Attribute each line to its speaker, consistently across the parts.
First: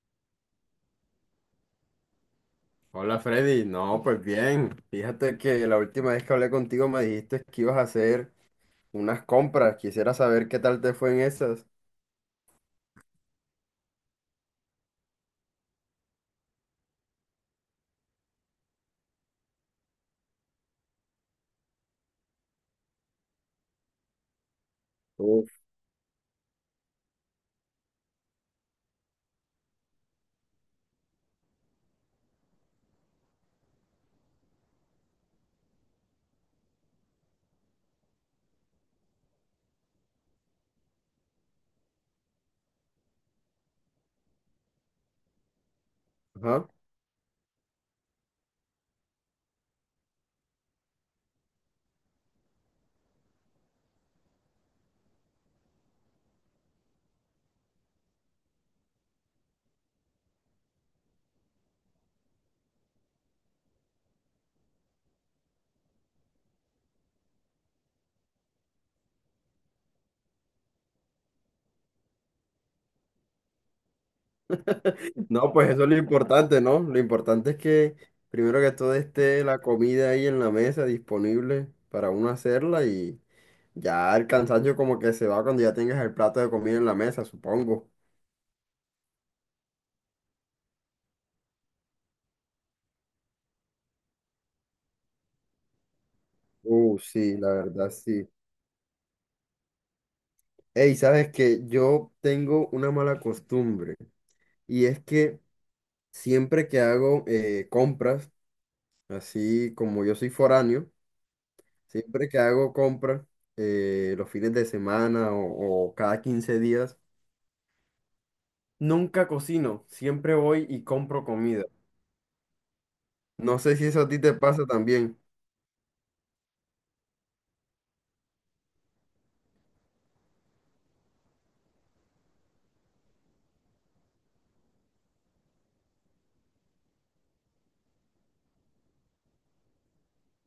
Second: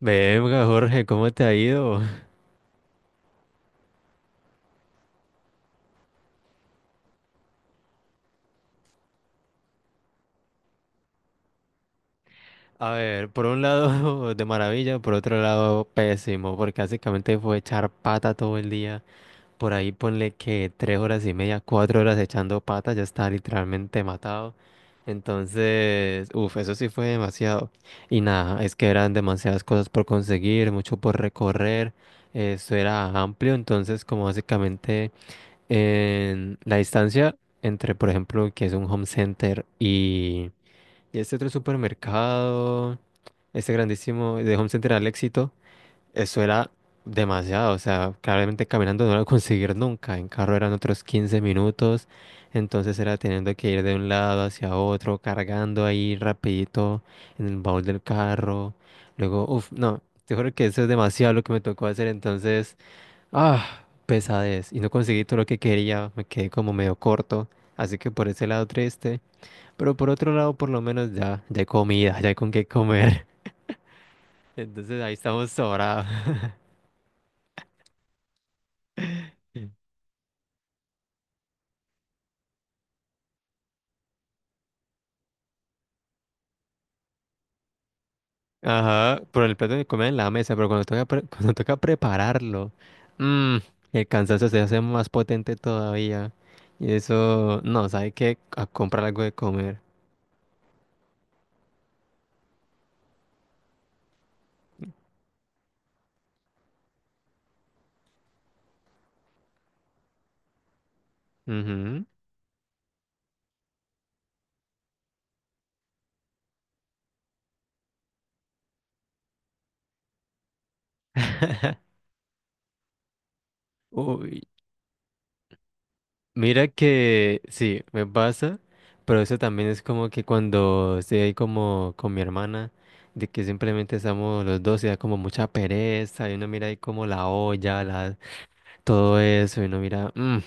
Speaker 1: Venga, Jorge, ¿cómo te ha ido?
Speaker 2: Hola Freddy, no, pues bien, fíjate que la última vez que hablé contigo me dijiste que ibas a hacer unas compras, quisiera saber qué tal te fue en esas.
Speaker 1: A ver, por un lado de maravilla, por otro lado pésimo, porque básicamente fue echar pata todo el día. Por ahí ponle que 3 horas y media, 4 horas echando pata, ya está literalmente matado.
Speaker 2: Uf.
Speaker 1: Entonces, uff, eso sí fue demasiado. Y nada, es que eran demasiadas cosas por conseguir, mucho por recorrer. Eso era amplio, entonces como básicamente en la distancia entre, por ejemplo, que es un home center y este otro supermercado, este grandísimo de Home Center al Éxito, eso
Speaker 2: Ajá.
Speaker 1: era demasiado. O sea, claramente caminando no lo iba a conseguir nunca. En carro eran otros 15 minutos. Entonces era teniendo que ir de un lado hacia otro, cargando ahí rapidito en el baúl del carro. Luego, uff, no, te juro que eso es demasiado lo que me tocó hacer. Entonces, ah, pesadez. Y no conseguí todo lo que quería. Me quedé como medio corto. Así que por ese lado triste. Pero por otro lado, por lo menos ya hay comida, ya hay con qué comer. Entonces ahí estamos
Speaker 2: No, pues eso es lo
Speaker 1: sobrados.
Speaker 2: importante, ¿no? Lo importante es que primero que todo esté la comida ahí en la mesa disponible para uno hacerla y ya el cansancio como que se va cuando ya tengas el plato de comida en la mesa, supongo.
Speaker 1: Ajá, por el plato de comida en la mesa, pero cuando toca, cuando toca prepararlo, mm, el cansancio se hace más potente todavía. Y
Speaker 2: Sí, la
Speaker 1: eso, no,
Speaker 2: verdad
Speaker 1: sabe
Speaker 2: sí.
Speaker 1: que a comprar algo de comer.
Speaker 2: Ey, sabes que yo tengo una mala costumbre y es que siempre que hago compras, así como yo soy foráneo,
Speaker 1: Ujú.
Speaker 2: siempre que hago compras los fines de semana o cada 15 días, nunca cocino, siempre voy y compro comida. No sé si eso a ti te
Speaker 1: Uy,
Speaker 2: pasa también.
Speaker 1: mira que sí, me pasa, pero eso también es como que cuando estoy ahí como con mi hermana, de que simplemente estamos los dos y da como mucha pereza, y uno mira ahí como la olla, todo eso, y uno mira, "Mm".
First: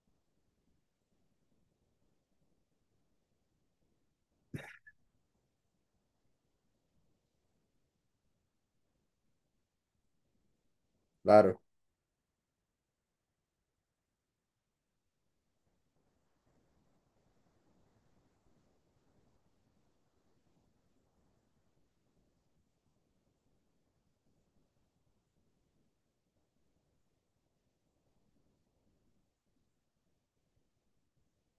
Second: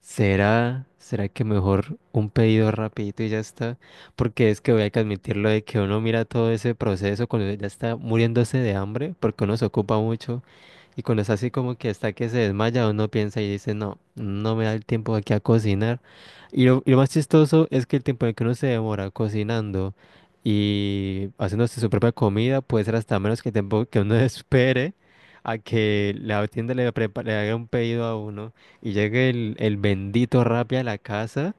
Speaker 1: ¿Será que mejor un pedido rapidito y ya está? Porque es que voy a que admitirlo de que uno mira todo ese proceso cuando ya está muriéndose de hambre, porque uno se ocupa mucho y cuando está así
Speaker 2: Claro.
Speaker 1: como que está que se desmaya, uno piensa y dice, no, no me da el tiempo aquí a cocinar. Y lo más chistoso es que el tiempo en el que uno se demora cocinando y haciéndose su propia comida puede ser hasta menos que el tiempo que uno espere a que la tienda le haga un pedido a uno. Y llega el bendito Rappi a la casa,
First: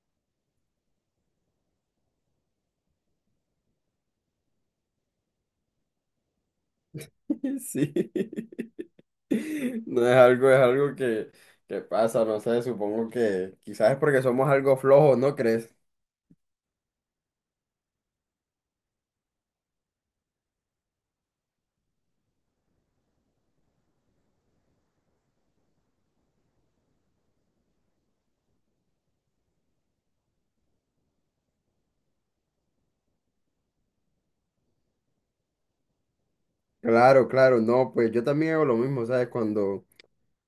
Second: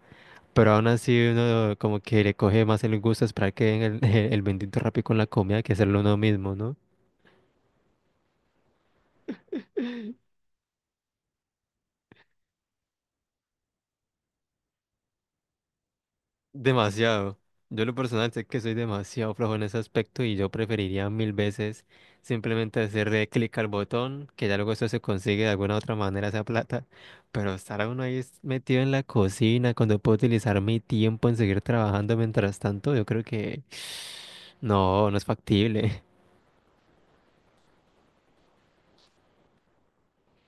Speaker 1: pero aún así uno como que le coge más el gusto esperar que venga el, el bendito Rappi con la comida que hacerlo uno mismo, ¿no?
Speaker 2: Sí, no es algo, es algo que pasa, no sé, supongo que quizás es porque somos algo flojos, ¿no crees?
Speaker 1: Demasiado. Yo en lo personal sé que soy demasiado flojo en ese aspecto y yo preferiría mil veces simplemente hacerle clic al botón, que ya luego eso se consigue de alguna otra manera esa plata, pero estar uno ahí metido en la cocina cuando puedo utilizar mi tiempo en seguir trabajando mientras tanto, yo creo que no, no es factible.
Speaker 2: Claro, claro, no, pues yo también hago lo mismo, ¿sabes? Cuando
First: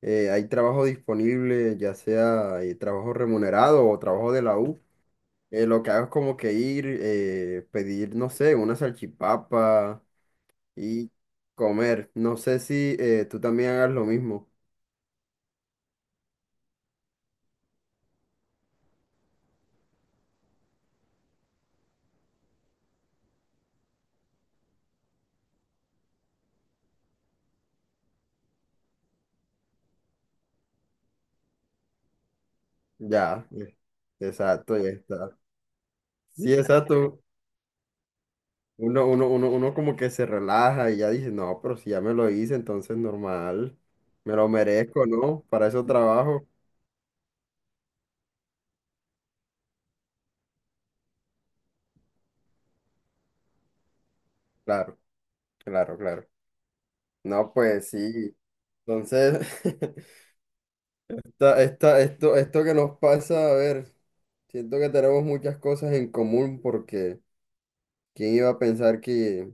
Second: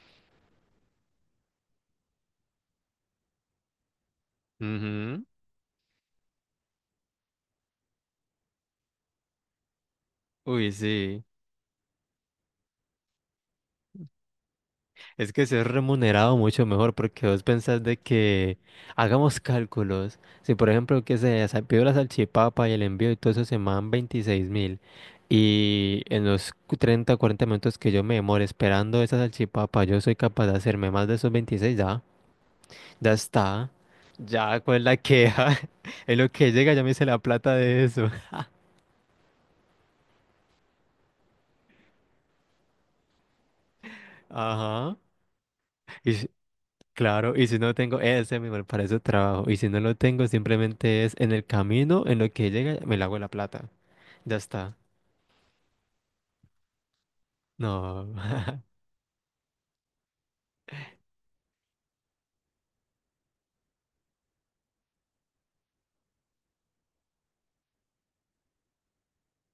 Speaker 2: hay trabajo disponible, ya sea trabajo remunerado o trabajo de la U. Lo que hago es como que ir, pedir, no sé, una salchipapa
Speaker 1: Uy,
Speaker 2: y
Speaker 1: sí,
Speaker 2: comer. No sé si tú también hagas lo mismo.
Speaker 1: es que ser remunerado mucho mejor porque vos pensás de que hagamos cálculos. Si por ejemplo que se pidió la salchipapa y el envío y todo eso se me dan 26 mil y en los 30, 40 minutos que yo me demore esperando esa salchipapa yo soy capaz de hacerme más de esos 26 ya, ya
Speaker 2: Ya,
Speaker 1: está, ya
Speaker 2: exacto,
Speaker 1: cuál es
Speaker 2: ya
Speaker 1: la
Speaker 2: está.
Speaker 1: queja, en lo que
Speaker 2: Sí,
Speaker 1: llega ya me hice la
Speaker 2: exacto.
Speaker 1: plata de eso.
Speaker 2: Uno como que se relaja y ya dice, no, pero si ya me lo hice, entonces normal. Me lo
Speaker 1: Ajá.
Speaker 2: merezco, ¿no? Para eso
Speaker 1: Y,
Speaker 2: trabajo.
Speaker 1: Claro, y si no tengo ese mismo para ese trabajo, y si no lo tengo, simplemente es en el camino, en lo que llega, me la hago la plata. Ya está.
Speaker 2: Claro, claro, claro. No, pues
Speaker 1: No.
Speaker 2: sí. Entonces, esto que nos pasa, a ver, siento que tenemos muchas cosas en común porque quién iba a pensar que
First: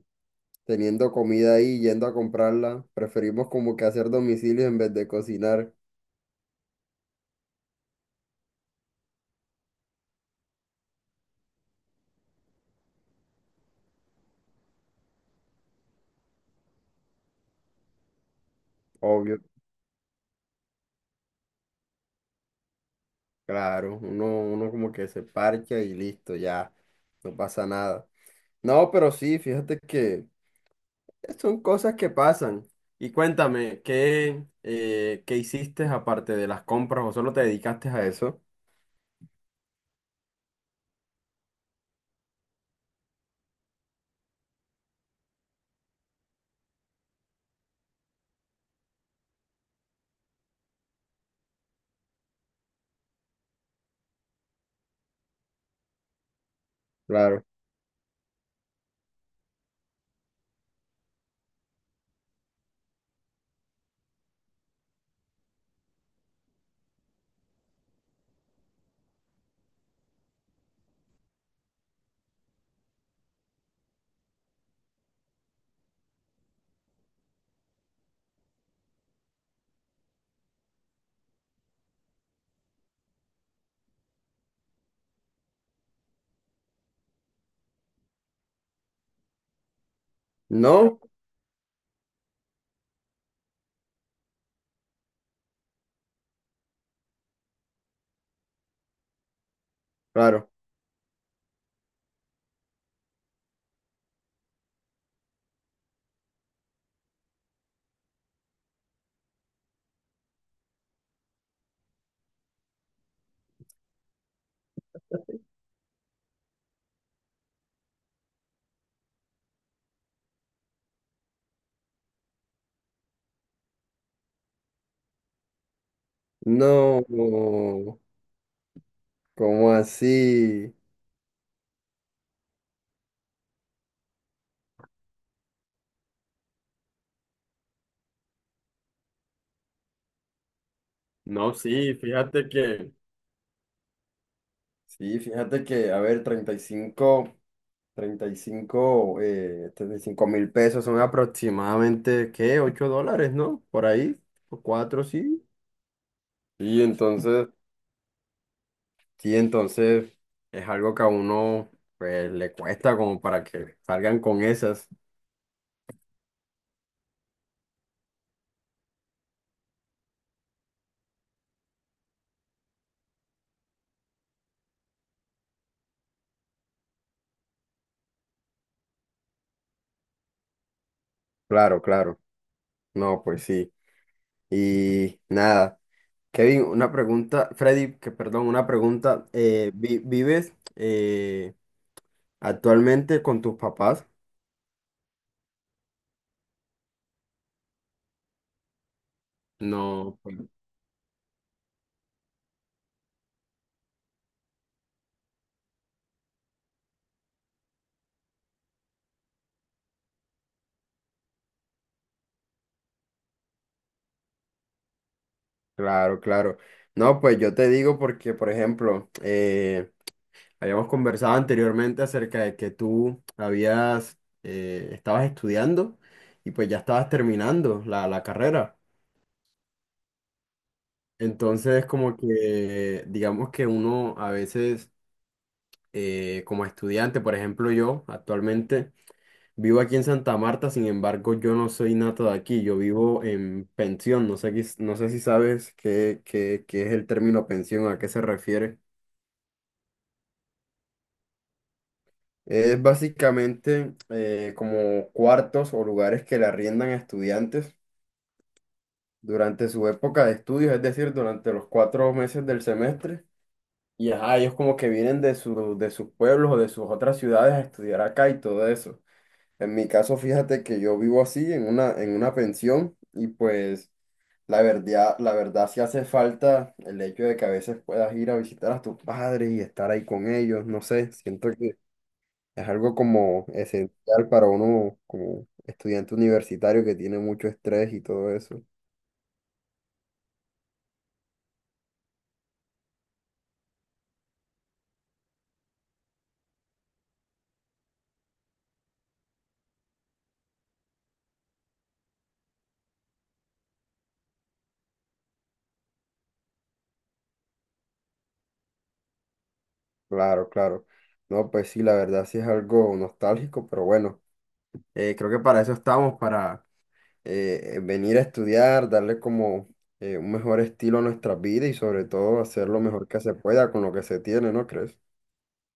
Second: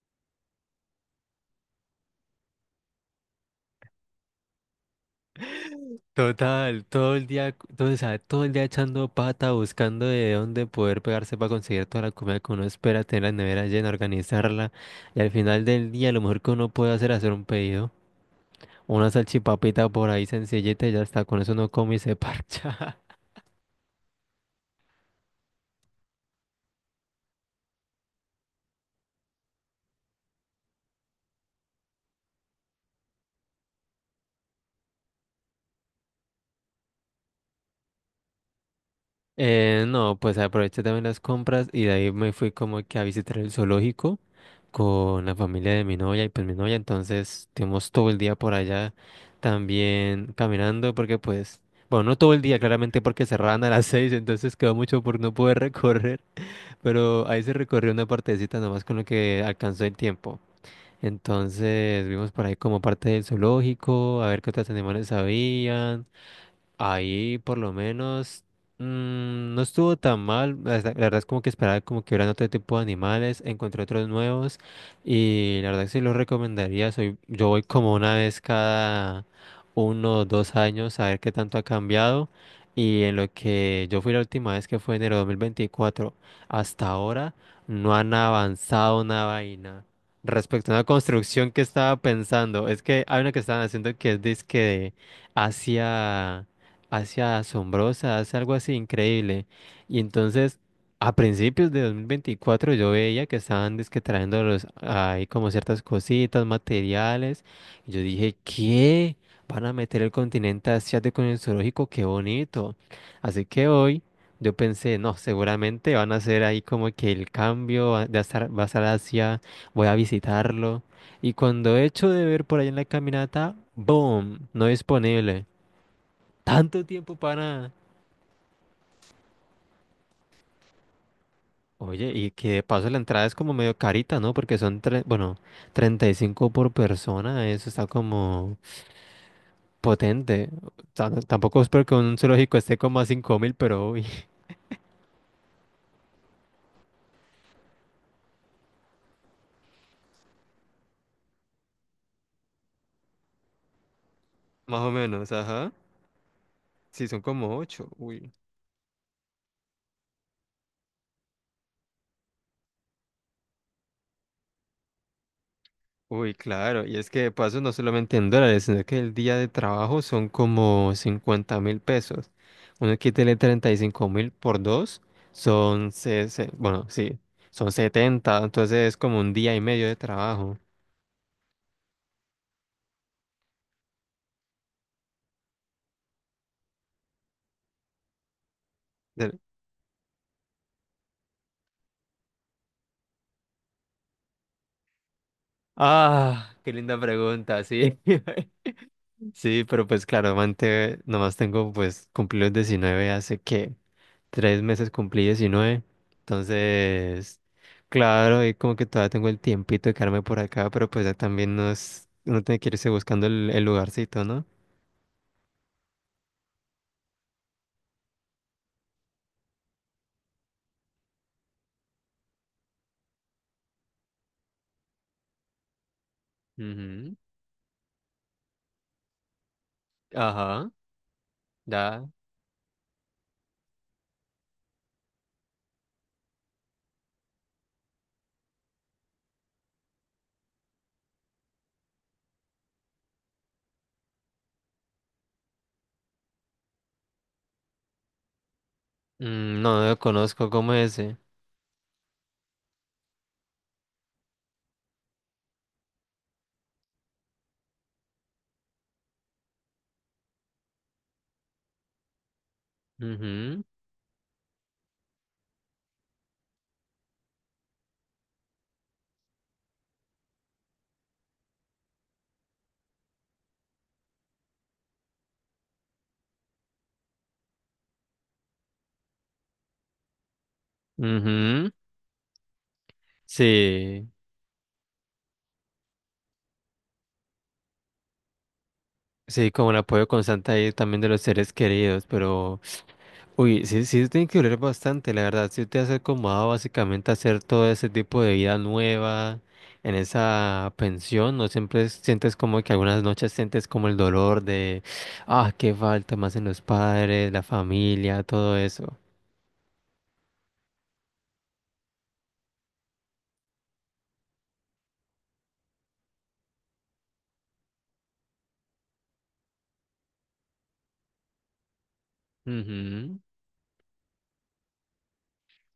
Speaker 2: teniendo comida ahí, yendo a comprarla, preferimos como que hacer domicilio en vez de cocinar,
Speaker 1: Total, todo el día, todo, o sea, todo el día echando pata, buscando de dónde poder pegarse para conseguir toda la comida que uno espera, tener la nevera llena, organizarla. Y al final del día, lo mejor que uno puede hacer es hacer un pedido. Una
Speaker 2: obvio,
Speaker 1: salchipapita por ahí sencillita y ya está. Con eso uno come y se parcha.
Speaker 2: claro, uno como que se parcha y listo, ya, no pasa nada. No, pero sí, fíjate que son cosas que pasan. Y cuéntame, ¿qué hiciste aparte de las compras o solo te dedicaste a eso?
Speaker 1: No, pues aproveché también las compras y de ahí me fui como que a visitar el zoológico con la familia de mi novia y pues mi novia, entonces estuvimos todo el día por allá también caminando porque pues, bueno, no todo el día claramente porque cerraban a las 6, entonces quedó mucho por no poder recorrer, pero ahí
Speaker 2: Claro.
Speaker 1: se recorrió una partecita nomás con lo que alcanzó el tiempo. Entonces vimos por ahí como parte del zoológico, a ver qué otros animales había. Ahí por lo menos no estuvo tan mal. La verdad es como que esperaba como que hubieran otro tipo de animales. Encontré otros nuevos y la verdad sí los recomendaría. Yo voy como una vez cada uno o 2 años a ver qué tanto ha cambiado. Y en lo que yo fui la última vez que fue enero de 2024 hasta ahora no han avanzado una vaina. Respecto a una
Speaker 2: No,
Speaker 1: construcción que estaba pensando, es que hay una que estaban haciendo que es disque de Asia hacia asombrosa, hace algo así increíble. Y
Speaker 2: claro.
Speaker 1: entonces, a principios de 2024 yo veía que estaban dizque trayendo ahí como ciertas cositas, materiales. Y yo dije, ¿qué? Van a meter el continente asiático en el zoológico, qué bonito. Así que hoy yo pensé, no, seguramente van a hacer ahí como que el cambio va a estar Asia, voy a visitarlo. Y cuando he hecho de ver por ahí en la caminata, ¡boom! No disponible. Tanto
Speaker 2: No,
Speaker 1: tiempo para...
Speaker 2: ¿cómo así?
Speaker 1: Oye, y que de paso la entrada es como medio carita, ¿no? Porque son, bueno, 35 por persona, eso está como potente. O sea,
Speaker 2: No,
Speaker 1: tampoco espero
Speaker 2: sí,
Speaker 1: que un
Speaker 2: fíjate
Speaker 1: zoológico esté
Speaker 2: que,
Speaker 1: como a 5.000, pero uy,
Speaker 2: A ver, 35, 35, 35.000 pesos son aproximadamente, ¿qué? 8 dólares, ¿no? Por ahí, o
Speaker 1: más o
Speaker 2: 4,
Speaker 1: menos,
Speaker 2: sí.
Speaker 1: ajá.
Speaker 2: Y
Speaker 1: Sí, son
Speaker 2: entonces,
Speaker 1: como ocho.
Speaker 2: sí, entonces es algo que a uno, pues, le cuesta como para que salgan con esas.
Speaker 1: Uy, claro, y es que de paso no solamente en dólares, sino que el día de trabajo son como 50.000 pesos. Uno quítele 35.000 por dos, son, bueno, sí, son 70. Entonces es como un día y medio de trabajo.
Speaker 2: Claro, claro. No, pues sí. Y nada. Kevin, una pregunta, Freddy, que perdón, una pregunta.
Speaker 1: Del-
Speaker 2: ¿Vives actualmente con tus papás?
Speaker 1: Ah, qué linda pregunta, sí. Sí, pero pues
Speaker 2: No,
Speaker 1: claro,
Speaker 2: pues,
Speaker 1: nomás tengo pues cumplí los 19 hace que 3 meses cumplí 19. Entonces, claro, y como que todavía tengo el tiempito de quedarme por acá, pero pues ya también no es, uno tiene que irse buscando el lugarcito, ¿no?
Speaker 2: claro, claro. No, pues yo te digo porque, por ejemplo, habíamos conversado anteriormente acerca de que estabas estudiando y pues ya estabas
Speaker 1: Ujú.
Speaker 2: terminando la carrera.
Speaker 1: Ajá,
Speaker 2: Entonces,
Speaker 1: ya.
Speaker 2: como que, digamos que uno a veces, como estudiante, por ejemplo, yo actualmente vivo aquí en Santa Marta, sin embargo, yo no soy nato de aquí, yo vivo en pensión, no sé, no sé si sabes qué es el término pensión, a qué se refiere.
Speaker 1: No, lo conozco como ese.
Speaker 2: Es básicamente como cuartos o lugares que le arriendan a estudiantes durante su época de estudios, es decir, durante los 4 meses del semestre.
Speaker 1: Ujú,
Speaker 2: Y ajá, ellos como que vienen de sus pueblos o de sus otras ciudades a estudiar acá y todo eso. En mi caso, fíjate que yo vivo así en una pensión y pues la verdad sí hace falta el hecho de que a veces puedas ir a visitar a tus padres y estar ahí con ellos, no sé, siento
Speaker 1: ujú.
Speaker 2: que es algo como
Speaker 1: Sí,
Speaker 2: esencial para uno como estudiante universitario que tiene mucho estrés y todo eso.
Speaker 1: sí, como el apoyo constante ahí también de los seres queridos, pero... Uy, sí, sí, tiene que doler bastante, la verdad. Si te has acomodado básicamente a hacer todo ese tipo de vida nueva en esa pensión, no siempre sientes como que algunas noches sientes como el dolor de, ah, qué falta más en los padres, la familia, todo eso.
Speaker 2: Claro, claro. No, pues sí, la verdad sí es algo nostálgico, pero bueno, creo que para eso estamos, venir a estudiar, darle como un mejor estilo a nuestra vida y sobre todo hacer lo mejor
Speaker 1: Ujú.
Speaker 2: que se pueda con lo que se tiene, ¿no crees?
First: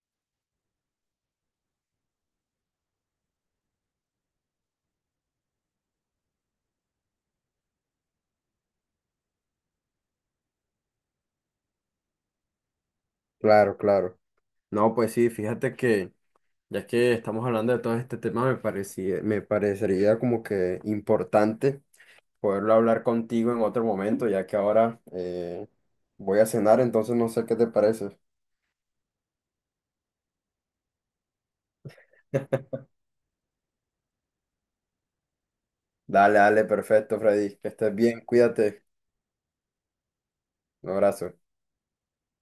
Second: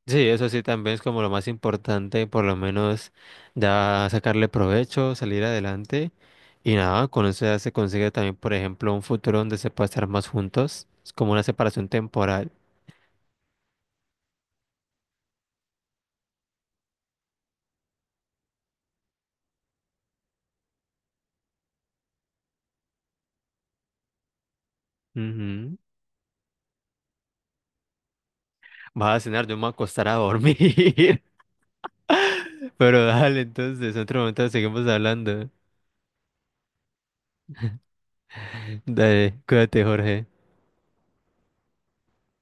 Speaker 1: Sí, eso sí también es como lo más importante, por lo menos ya sacarle provecho, salir adelante. Y nada, con eso ya se consigue también, por ejemplo, un futuro donde se pueda estar más juntos. Es como una separación temporal.
Speaker 2: Claro, claro. No, pues sí, fíjate que ya que estamos hablando de todo este tema, me parecería como que importante poderlo hablar contigo en otro momento, ya que ahora
Speaker 1: Ujú.
Speaker 2: voy a cenar, entonces no sé qué te parece.
Speaker 1: Vas a cenar, yo me voy a acostar a dormir. Pero dale, entonces, en otro momento seguimos hablando.
Speaker 2: Dale, dale, perfecto, Freddy, que estés bien, cuídate,
Speaker 1: Dale, cuídate, Jorge.
Speaker 2: un abrazo.